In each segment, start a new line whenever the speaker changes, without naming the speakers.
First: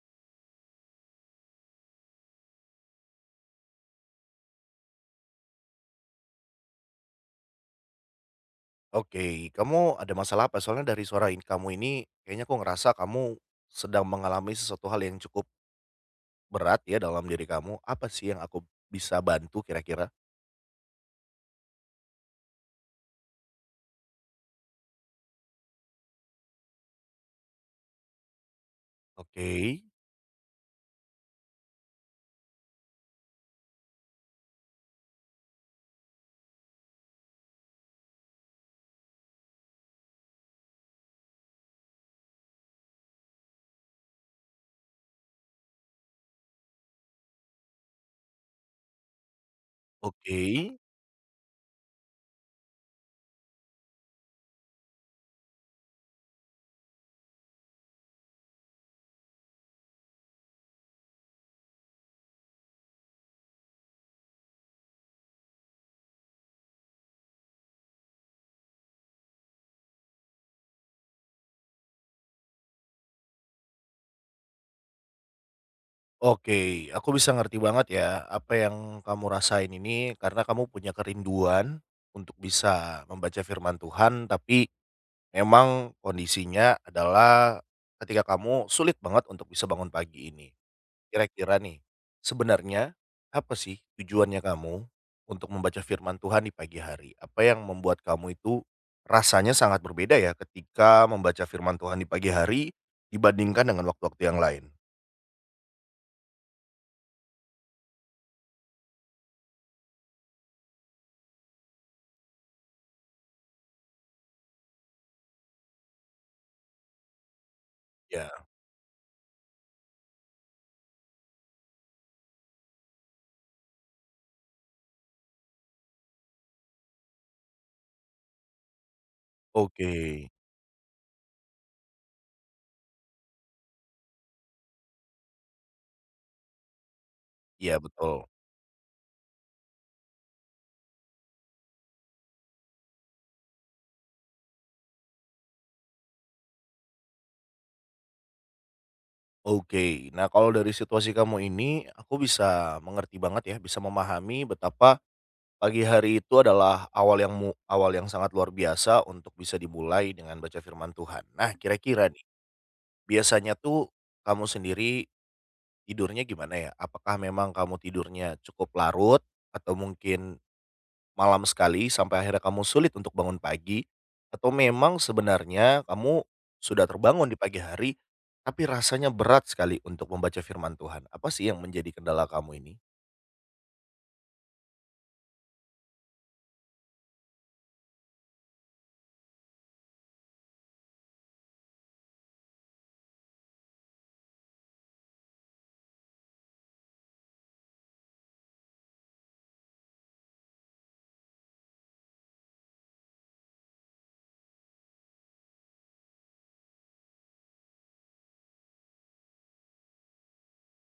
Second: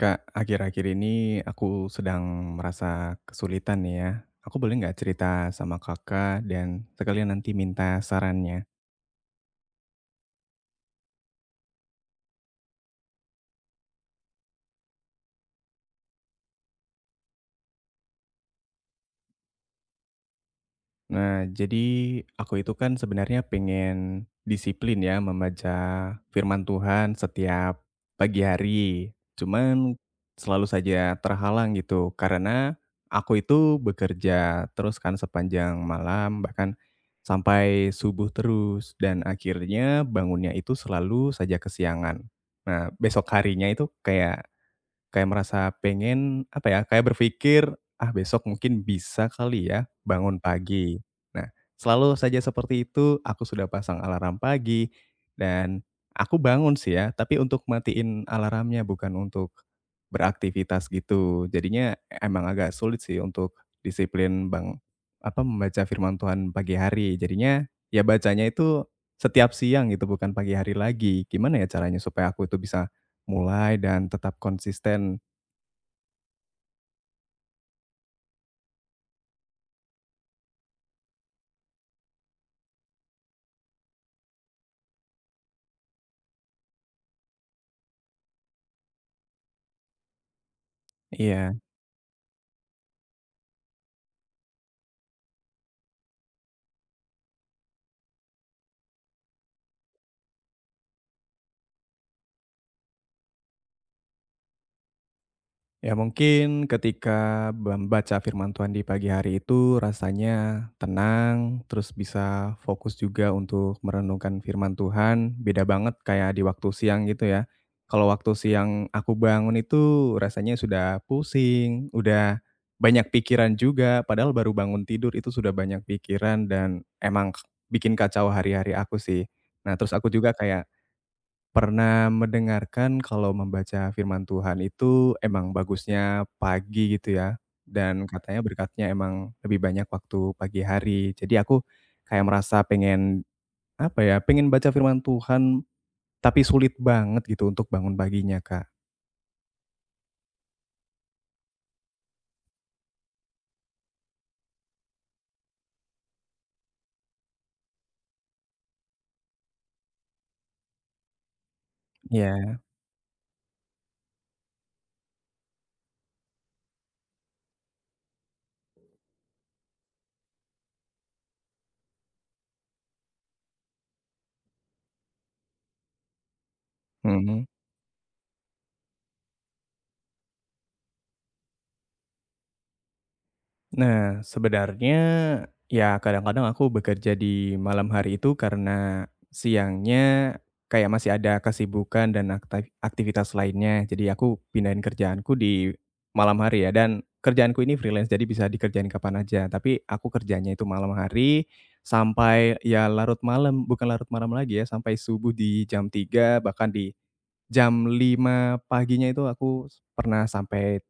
Kak, akhir-akhir ini aku sedang merasa kesulitan nih ya. Aku boleh nggak cerita sama kakak dan sekalian nanti minta sarannya?
Oke, kamu ada masalah apa? Soalnya dari suara in kamu ini kayaknya aku ngerasa kamu sedang mengalami sesuatu hal yang cukup berat ya dalam diri kamu. Apa sih yang aku bisa bantu kira-kira?
Nah, jadi aku itu kan sebenarnya pengen disiplin ya membaca firman Tuhan setiap pagi hari.
Oke,
Cuman selalu saja terhalang gitu karena aku itu bekerja terus kan sepanjang malam bahkan sampai subuh terus dan akhirnya bangunnya itu selalu saja kesiangan. Nah, besok harinya itu kayak Kayak merasa pengen, apa ya, kayak berpikir, "Ah, besok mungkin bisa kali ya
oke,
bangun pagi." Nah, selalu saja seperti itu, aku sudah pasang alarm pagi dan aku bangun sih ya, tapi untuk matiin alarmnya, bukan untuk beraktivitas gitu. Jadinya emang agak sulit sih untuk disiplin apa, membaca firman Tuhan pagi hari. Jadinya ya bacanya itu setiap siang gitu, bukan pagi hari lagi. Gimana ya caranya supaya aku itu bisa mulai dan tetap konsisten?
oke. Aku bisa ngerti banget ya apa yang kamu rasain ini karena kamu punya kerinduan untuk bisa membaca firman Tuhan tapi memang kondisinya adalah ketika kamu sulit banget untuk bisa bangun pagi ini.
Iya,
Kira-kira nih, sebenarnya apa sih tujuannya kamu untuk membaca firman Tuhan di pagi hari? Apa yang membuat kamu itu rasanya sangat berbeda ya ketika membaca firman Tuhan di pagi hari dibandingkan dengan waktu-waktu yang lain?
ya mungkin ketika membaca firman Tuhan di pagi hari itu rasanya tenang, terus bisa fokus juga untuk merenungkan firman Tuhan, beda banget kayak di waktu siang gitu ya. Kalau waktu
Ya,
siang aku bangun itu rasanya sudah pusing, udah banyak pikiran juga, padahal baru bangun tidur itu sudah banyak pikiran dan emang bikin kacau hari-hari aku sih. Nah
oke.
terus aku juga kayak pernah mendengarkan kalau membaca firman Tuhan itu emang bagusnya pagi gitu ya,
Iya
dan
betul.
katanya berkatnya emang lebih banyak waktu pagi hari. Jadi aku kayak merasa pengen, apa ya, pengen baca firman Tuhan, tapi sulit banget gitu untuk bangun paginya, Kak.
Oke. Nah, kalau dari situasi kamu ini aku bisa mengerti banget ya, bisa memahami betapa pagi hari itu adalah awal yang sangat luar biasa untuk bisa dimulai dengan baca firman Tuhan. Nah, kira-kira nih.
Iya,
Biasanya tuh kamu sendiri tidurnya gimana ya? Apakah memang kamu tidurnya cukup larut atau mungkin malam sekali sampai akhirnya kamu sulit untuk bangun pagi? Atau memang sebenarnya kamu sudah terbangun di
mhm.
pagi hari, tapi rasanya berat sekali untuk membaca firman Tuhan? Apa sih yang menjadi kendala kamu ini?
Nah, sebenarnya ya kadang-kadang aku bekerja di malam hari itu karena siangnya kayak masih ada kesibukan dan aktivitas lainnya. Jadi aku pindahin kerjaanku di malam hari ya dan kerjaanku ini freelance jadi bisa dikerjain kapan aja. Tapi aku kerjanya itu malam hari sampai ya larut malam, bukan larut malam lagi ya, sampai subuh di jam 3 bahkan di jam 5 paginya itu aku pernah sampai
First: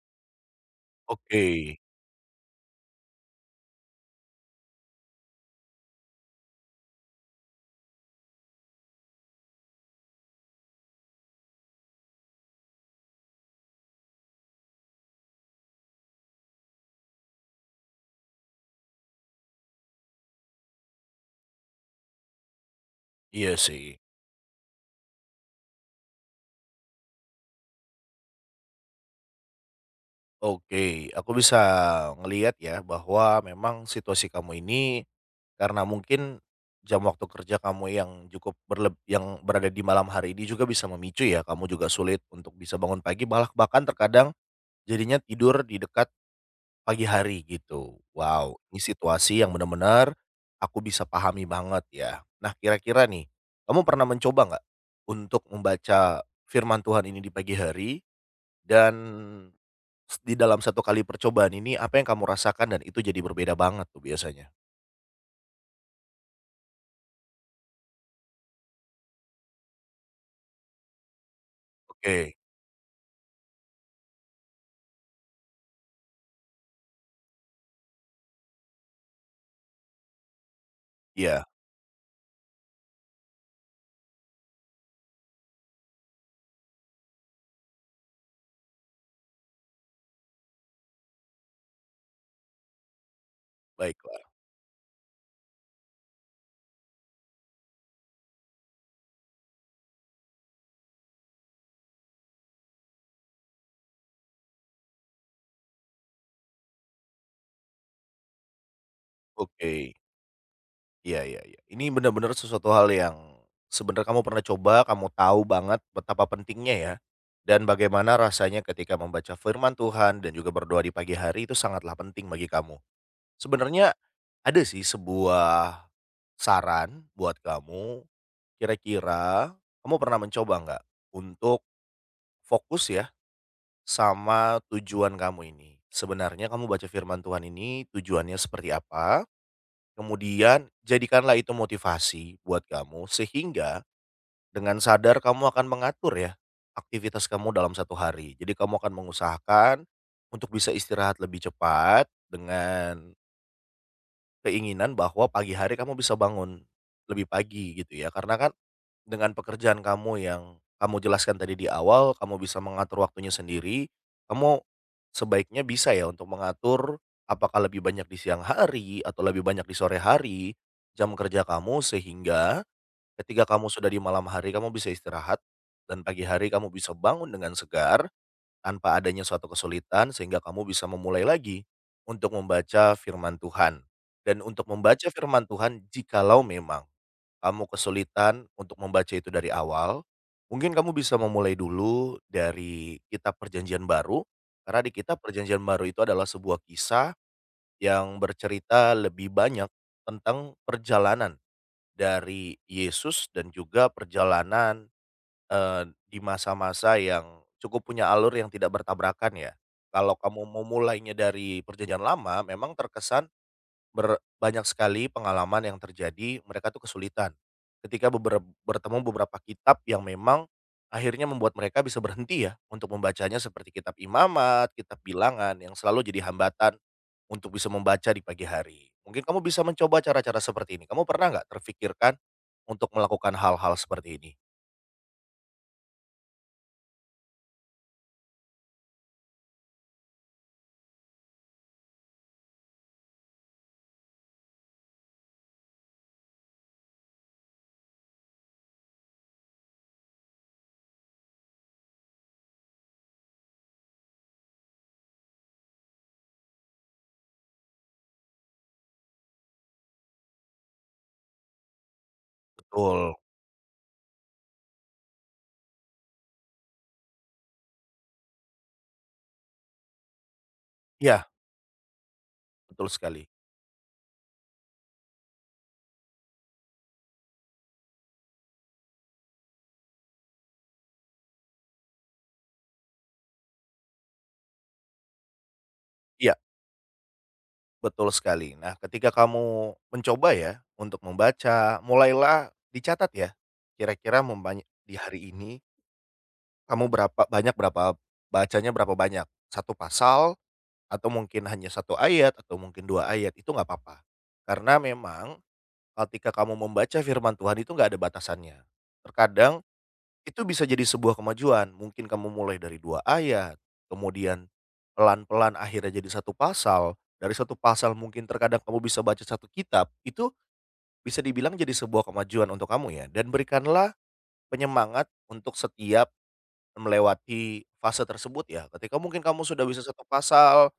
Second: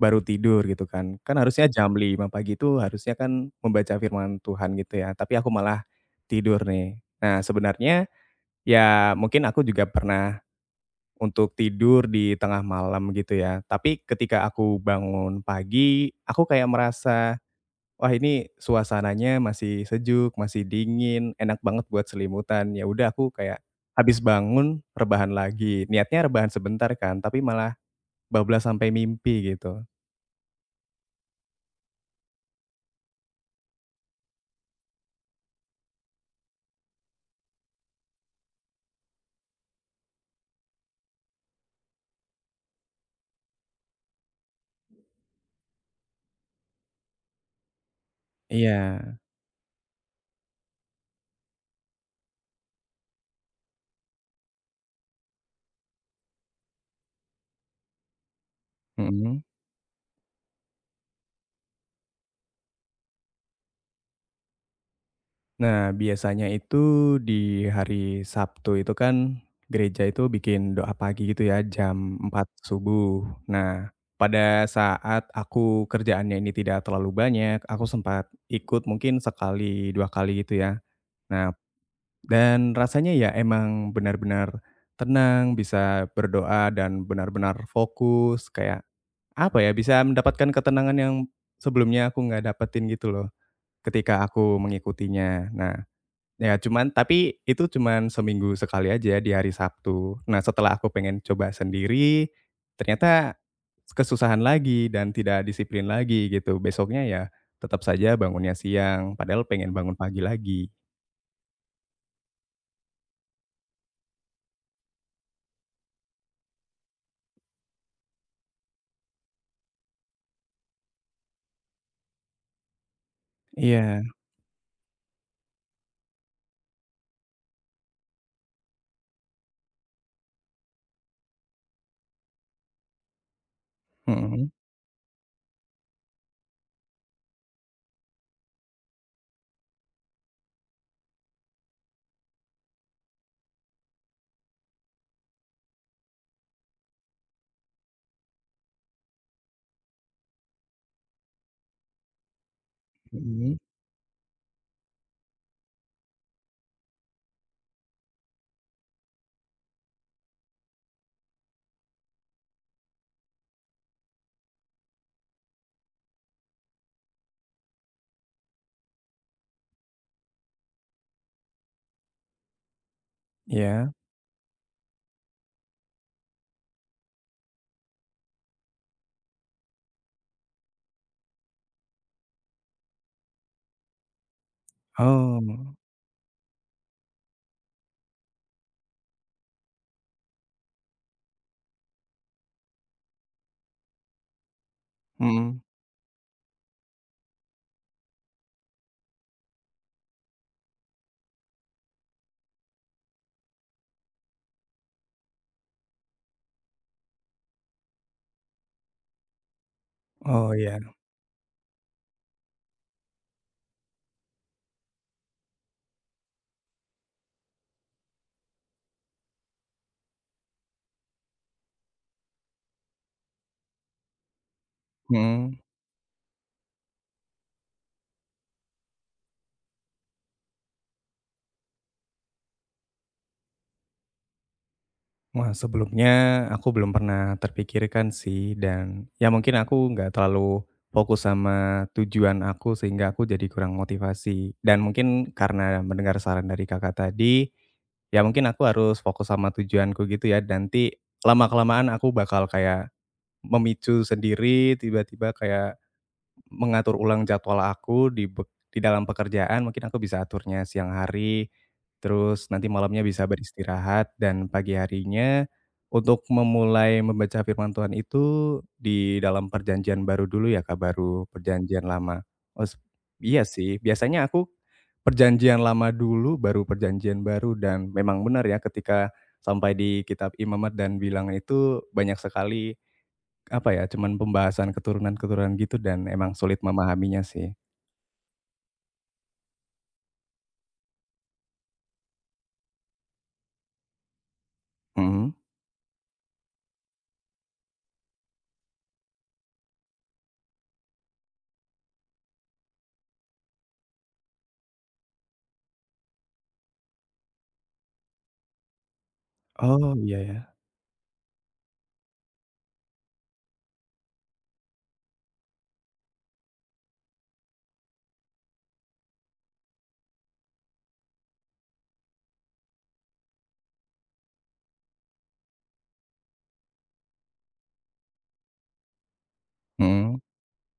baru tidur gitu kan. Kan
Oke,
harusnya jam 5 pagi itu harusnya kan membaca firman Tuhan gitu ya, tapi aku malah tidur nih. Nah sebenarnya ya mungkin aku juga pernah untuk tidur di tengah malam gitu ya, tapi ketika aku bangun pagi, aku kayak merasa, "Wah ini suasananya masih sejuk, masih dingin, enak banget buat selimutan." Ya udah aku
iya
kayak
sih.
habis bangun rebahan lagi. Niatnya rebahan sebentar kan, tapi malah bablas sampai mimpi gitu.
Oke, aku bisa ngelihat ya bahwa memang situasi kamu ini karena mungkin jam waktu kerja kamu yang cukup berleb yang berada di malam hari ini juga bisa memicu ya, kamu juga sulit untuk bisa bangun pagi, malah bahkan terkadang jadinya tidur di dekat pagi hari gitu. Wow, ini
Iya,
situasi yang benar-benar aku bisa pahami banget ya. Nah, kira-kira nih, kamu pernah mencoba nggak untuk membaca firman Tuhan ini di pagi hari dan
mhm
di dalam satu kali percobaan ini apa yang kamu rasakan dan itu jadi berbeda banget tuh biasanya?
Nah, biasanya itu di hari Sabtu itu kan gereja itu bikin doa pagi gitu ya, jam
Oke,
4 subuh. Nah, pada saat aku kerjaannya ini tidak terlalu banyak, aku sempat ikut mungkin sekali, dua kali gitu ya.
iya,
Nah, dan rasanya ya emang benar-benar tenang, bisa berdoa dan benar-benar fokus, kayak apa ya, bisa mendapatkan ketenangan yang sebelumnya aku nggak dapetin gitu loh
baiklah,
ketika aku mengikutinya. Nah, ya cuman tapi itu cuman seminggu sekali aja di hari Sabtu. Nah setelah aku pengen coba sendiri, ternyata kesusahan lagi dan tidak disiplin lagi gitu. Besoknya ya tetap saja bangunnya siang, padahal pengen
oke.
bangun pagi lagi.
Iya, iya, iya. Ini benar-benar sesuatu hal yang sebenarnya kamu pernah coba, kamu tahu banget betapa pentingnya ya, dan bagaimana rasanya ketika membaca firman Tuhan dan juga berdoa di pagi hari itu sangatlah penting bagi kamu. Sebenarnya
Iya,
ada sih sebuah saran buat kamu, kira-kira kamu pernah mencoba nggak untuk fokus ya
mhm
sama tujuan kamu ini. Sebenarnya kamu baca firman Tuhan ini tujuannya seperti apa? Kemudian jadikanlah itu motivasi buat kamu sehingga dengan sadar kamu akan mengatur ya aktivitas kamu dalam satu hari. Jadi kamu akan mengusahakan untuk bisa istirahat lebih cepat dengan
mhm,
keinginan bahwa pagi hari kamu bisa bangun lebih pagi gitu ya. Karena kan dengan pekerjaan kamu yang kamu jelaskan tadi di awal, kamu bisa mengatur waktunya sendiri, kamu sebaiknya bisa ya untuk mengatur apakah lebih banyak di siang hari atau lebih banyak di sore hari jam kerja kamu sehingga ketika kamu sudah
iya.
di malam hari kamu bisa istirahat dan pagi hari kamu bisa bangun dengan segar tanpa adanya suatu kesulitan sehingga kamu bisa memulai lagi untuk membaca firman Tuhan. Dan untuk membaca firman
Oh,
Tuhan jikalau memang kamu kesulitan untuk membaca itu dari awal, mungkin kamu bisa memulai dulu dari Kitab Perjanjian Baru, karena di Kitab Perjanjian
mhm.
Baru itu adalah sebuah kisah yang bercerita lebih banyak tentang perjalanan dari Yesus dan juga perjalanan, eee, di masa-masa yang cukup punya alur yang tidak bertabrakan ya. Kalau kamu
Oh
mau
iya,
mulainya dari Perjanjian Lama memang terkesan banyak sekali pengalaman yang terjadi, mereka tuh kesulitan ketika bertemu beberapa kitab yang memang akhirnya membuat mereka bisa berhenti ya untuk membacanya seperti kitab Imamat, kitab Bilangan
mhm.
yang selalu jadi hambatan untuk bisa membaca di pagi hari. Mungkin kamu bisa mencoba cara-cara seperti ini. Kamu pernah nggak terfikirkan untuk melakukan hal-hal seperti ini?
Wah, sebelumnya aku belum pernah terpikirkan sih dan ya mungkin aku nggak terlalu fokus sama tujuan aku sehingga aku jadi kurang motivasi. Dan mungkin karena mendengar saran dari Kakak tadi, ya mungkin aku harus fokus sama tujuanku gitu ya. Nanti lama-kelamaan aku bakal kayak memicu sendiri tiba-tiba kayak mengatur ulang jadwal aku di dalam pekerjaan mungkin aku bisa aturnya siang hari, terus nanti malamnya
Betul.
bisa beristirahat dan pagi harinya untuk memulai membaca firman Tuhan itu di dalam perjanjian baru dulu ya Kak, baru
Iya,
perjanjian lama. Os
betul sekali.
iya sih, biasanya aku perjanjian lama dulu baru perjanjian baru dan memang benar ya ketika sampai di kitab Imamat dan bilangan itu banyak sekali apa ya, cuman pembahasan keturunan-keturunan gitu dan emang
Iya.
sulit memahaminya sih.
Betul sekali. Nah, ketika kamu mencoba ya untuk membaca, mulailah dicatat ya, kira-kira di hari
Mhm.
ini kamu berapa banyak berapa bacanya berapa banyak, satu pasal atau mungkin hanya satu ayat atau mungkin 2 ayat, itu nggak apa-apa. Karena memang ketika kamu membaca firman Tuhan itu nggak ada batasannya. Terkadang
Oh, iya
itu
ya.
bisa jadi sebuah kemajuan, mungkin kamu mulai dari 2 ayat, kemudian pelan-pelan akhirnya jadi satu pasal, dari satu pasal mungkin terkadang kamu bisa baca satu kitab, itu bisa dibilang jadi sebuah kemajuan untuk kamu ya, dan berikanlah penyemangat untuk setiap melewati fase tersebut ya, ketika mungkin kamu sudah bisa satu
Mhm.
pasal,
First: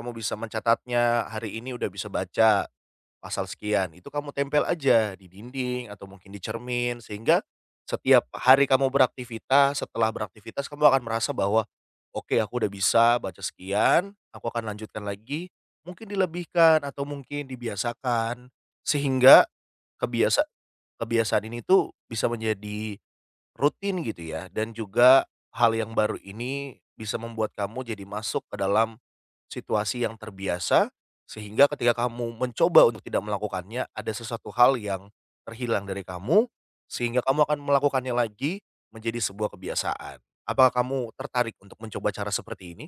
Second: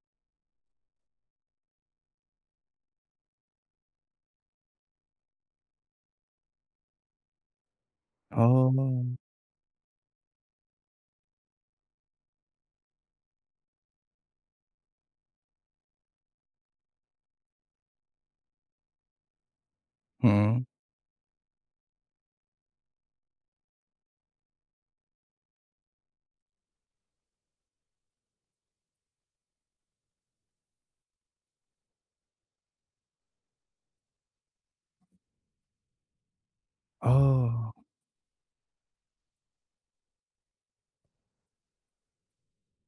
kamu bisa mencatatnya, hari ini udah bisa baca pasal sekian, itu kamu tempel aja di dinding atau mungkin di cermin sehingga setiap hari kamu
Oh.
beraktivitas, setelah beraktivitas kamu akan merasa bahwa, "Oke, aku udah bisa baca sekian, aku akan lanjutkan lagi." Mungkin dilebihkan atau mungkin dibiasakan, sehingga kebiasa
Mhm.
kebiasaan ini tuh bisa menjadi rutin gitu ya dan juga hal yang baru ini bisa membuat kamu jadi masuk ke dalam situasi yang terbiasa, sehingga ketika kamu mencoba untuk tidak melakukannya, ada sesuatu hal yang terhilang dari kamu, sehingga kamu akan
Oh.
melakukannya lagi menjadi sebuah kebiasaan. Apakah kamu tertarik untuk mencoba cara seperti ini?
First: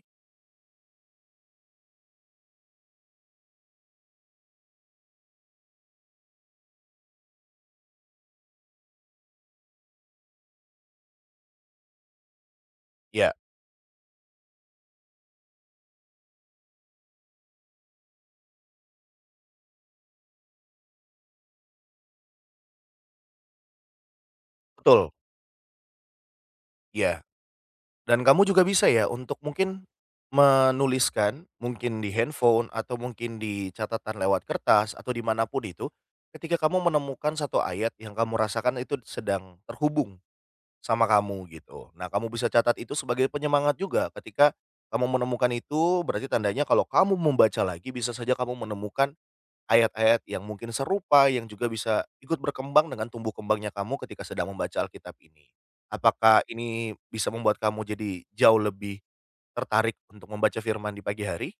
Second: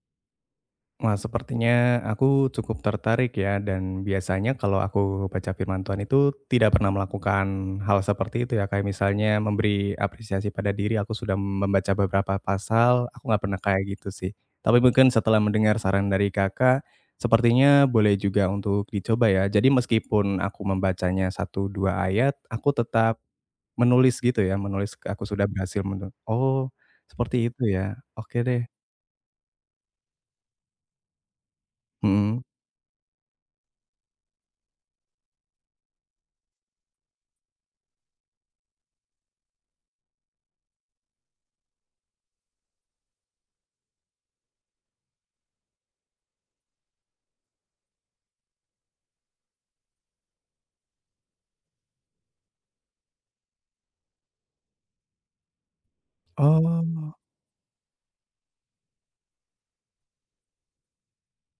Wah, sepertinya aku cukup tertarik ya, dan biasanya kalau aku baca firman Tuhan itu tidak pernah melakukan hal seperti itu ya, kayak misalnya memberi apresiasi pada diri, aku sudah membaca beberapa pasal, aku
Ya.
nggak pernah kayak gitu sih. Tapi mungkin setelah mendengar saran dari Kakak, sepertinya boleh juga untuk dicoba ya. Jadi meskipun aku membacanya satu 2 ayat, aku tetap menulis gitu ya, menulis
Betul?
aku sudah berhasil oh,
Ya.
seperti itu ya,
Dan
oke
kamu
deh,
juga bisa ya untuk mungkin menuliskan, mungkin di
mhm.
handphone atau mungkin di catatan lewat kertas atau dimanapun itu, ketika kamu menemukan satu ayat yang kamu rasakan itu sedang terhubung sama kamu gitu. Nah, kamu bisa catat itu sebagai penyemangat juga ketika kamu menemukan itu berarti tandanya kalau kamu membaca lagi bisa saja kamu menemukan ayat-ayat yang mungkin serupa, yang juga bisa ikut berkembang dengan tumbuh kembangnya kamu ketika sedang membaca Alkitab ini. Apakah ini
Oh.
bisa membuat kamu jadi jauh lebih tertarik untuk membaca firman di pagi hari?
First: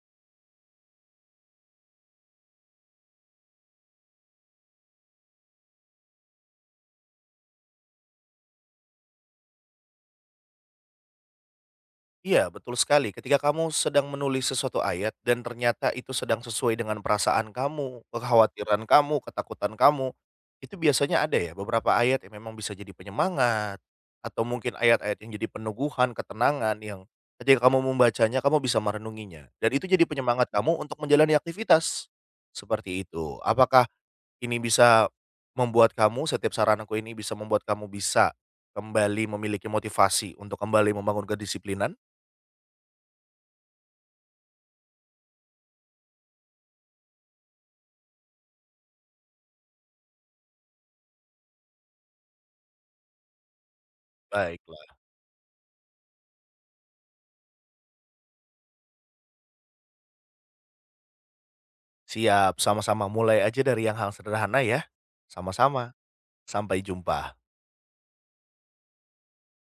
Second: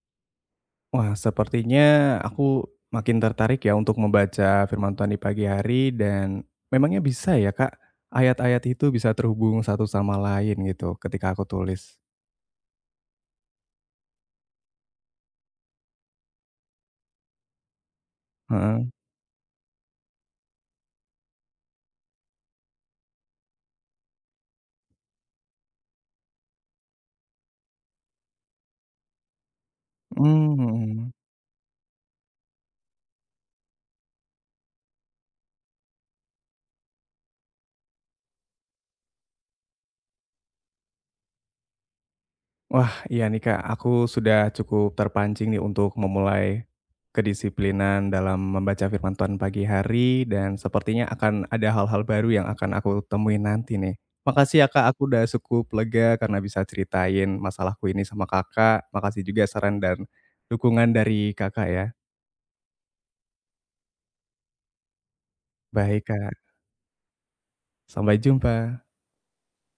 Wah, sepertinya aku makin tertarik ya untuk membaca firman Tuhan di pagi hari dan memangnya bisa ya, Kak, ayat-ayat itu bisa terhubung satu sama lain gitu ketika aku tulis?
Iya, betul sekali. Ketika kamu sedang menulis sesuatu ayat dan ternyata itu sedang sesuai dengan perasaan kamu,
Heeh,
kekhawatiran kamu, ketakutan kamu, itu biasanya ada ya beberapa ayat yang memang bisa jadi penyemangat atau mungkin ayat-ayat yang jadi peneguhan, ketenangan yang ketika kamu membacanya kamu bisa merenunginya dan itu jadi penyemangat
mmm,
kamu untuk
mhm.
menjalani aktivitas. Seperti itu. Apakah ini bisa membuat kamu setiap saran aku ini bisa membuat kamu bisa kembali memiliki motivasi untuk kembali membangun kedisiplinan?
Wah, iya nih Kak, aku sudah cukup terpancing nih untuk memulai kedisiplinan dalam membaca firman Tuhan pagi hari dan sepertinya akan ada hal-hal baru yang akan aku temuin nanti nih. Makasih ya Kak,
Baiklah,
aku udah cukup lega karena bisa ceritain masalahku ini sama Kakak. Makasih juga saran dan dukungan dari Kakak ya.
siap, sama-sama. Mulai aja dari yang hal sederhana ya. Sama-sama,
Baik Kak,
sampai jumpa.
sampai jumpa.